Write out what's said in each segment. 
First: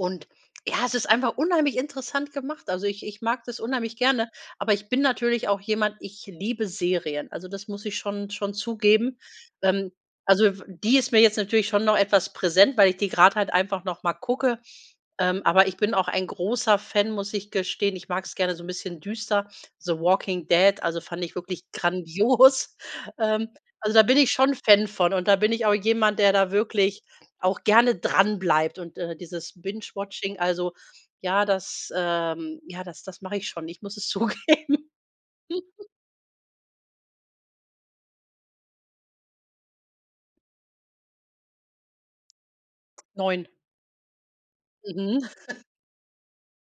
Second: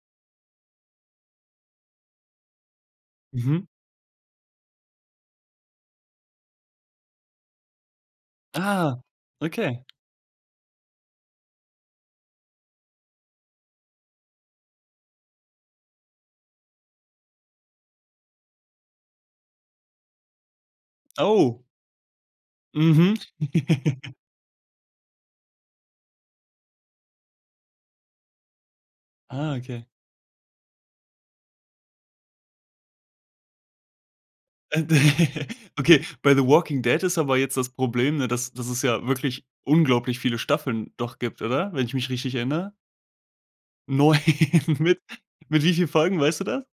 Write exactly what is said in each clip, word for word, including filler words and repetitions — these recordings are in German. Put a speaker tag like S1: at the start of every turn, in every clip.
S1: Und ja, es ist einfach unheimlich interessant gemacht. Also ich ich mag das
S2: Mhm.
S1: unheimlich gerne, aber ich bin natürlich auch jemand, ich liebe Serien. Also das muss ich schon schon
S2: Ah,
S1: zugeben.
S2: okay.
S1: Ähm, also f die ist mir jetzt natürlich schon noch etwas präsent, weil ich die gerade halt einfach noch mal gucke. Ähm, aber ich bin auch ein großer Fan, muss ich gestehen. Ich mag's gerne so 'n bisschen düster, The Walking Dead, also fand ich
S2: Oh.
S1: wirklich grandios.
S2: Mhm.
S1: Ähm, also da bin ich schon Fan von und da bin ich auch jemand, der da wirklich auch gerne dranbleibt. Und, äh, dieses
S2: Ah okay.
S1: Binge-Watching, also ja, das, ähm ja das das mache ich schon, ich muss es zugeben.
S2: Da okay bei The Walking Dead ist aber jetzt das Problem, ne, das das es ja wirklich unglaublich viele Staffeln doch gibt, oder? Wenn ich mich richtig erinnere.
S1: neun.
S2: neun, mit
S1: Mhm.
S2: mit wie vielen Folgen, weißt du das?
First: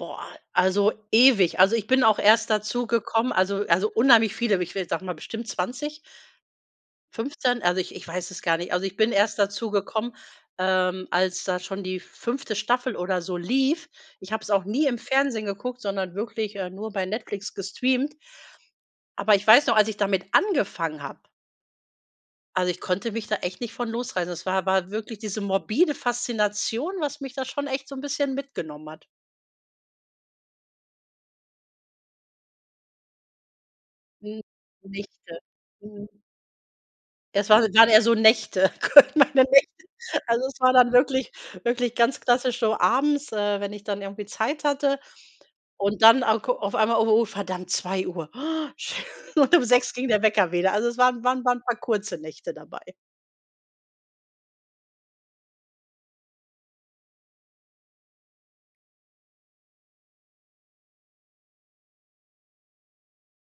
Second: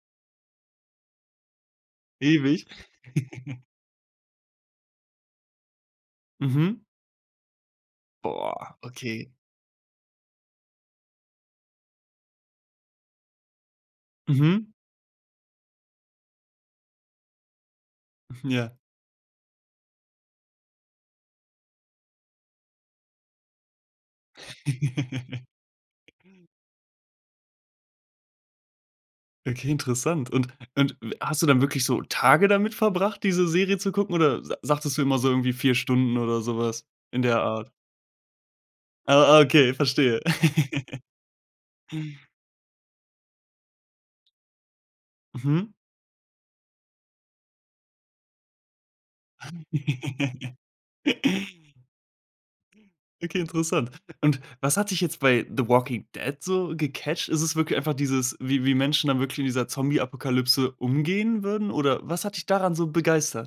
S1: Boah, also ewig. Also ich bin auch erst
S2: Ewig.
S1: dazugekommen also also unheimlich viele, aber ich will sage mal bestimmt zwanzig
S2: Mhm.
S1: fünfzehn, also ich ich weiß es gar nicht.
S2: Boah.
S1: Also ich bin
S2: Okay.
S1: erst dazugekommen, ähm, als da schon die fünfte Staffel oder so lief. Ich habe es auch
S2: Mhm.
S1: nie im Fernsehen geguckt, sondern wirklich, äh, nur bei Netflix gestreamt.
S2: Mhm, ja.
S1: Aber ich weiß noch, als ich damit angefangen habe also, ich konnte mich da echt nicht von losreißen. Es war war wirklich diese morbide Faszination, was mich da schon echt so 'n bisschen mitgenommen hat.
S2: Okay, interessant und und w hast du dann wirklich so Tage damit verbracht diese Serie zu gucken
S1: Mhm,
S2: oder sa sagtest du immer so
S1: Nächte.
S2: irgendwie vier
S1: Mhm.
S2: Stunden oder sowas in der
S1: Das
S2: Art?
S1: waren grade eher so Nächte. [unintelligible]
S2: Ah ah,
S1: Meine
S2: okay
S1: Nächte.
S2: verstehe.
S1: Also es war dann wirklich wirklich ganz klassisch so abends, äh, wenn ich dann irgendwie Zeit hatte
S2: Mhm.
S1: und dann [unintelligible] auf einmal: „Oh, oh, verdammt, zwei Uhr.“ Um sechs ging der Wecker wieder. Also es waren waren waren paar kurze Nächte dabei.
S2: Okay, interessant. Und was hat dich jetzt bei The Walking Dead so gecatcht? Ist es wirklich einfach dieses, wie wie Menschen dann wirklich in dieser Zombieapokalypse umgehen würden oder was hat dich daran so begeistert?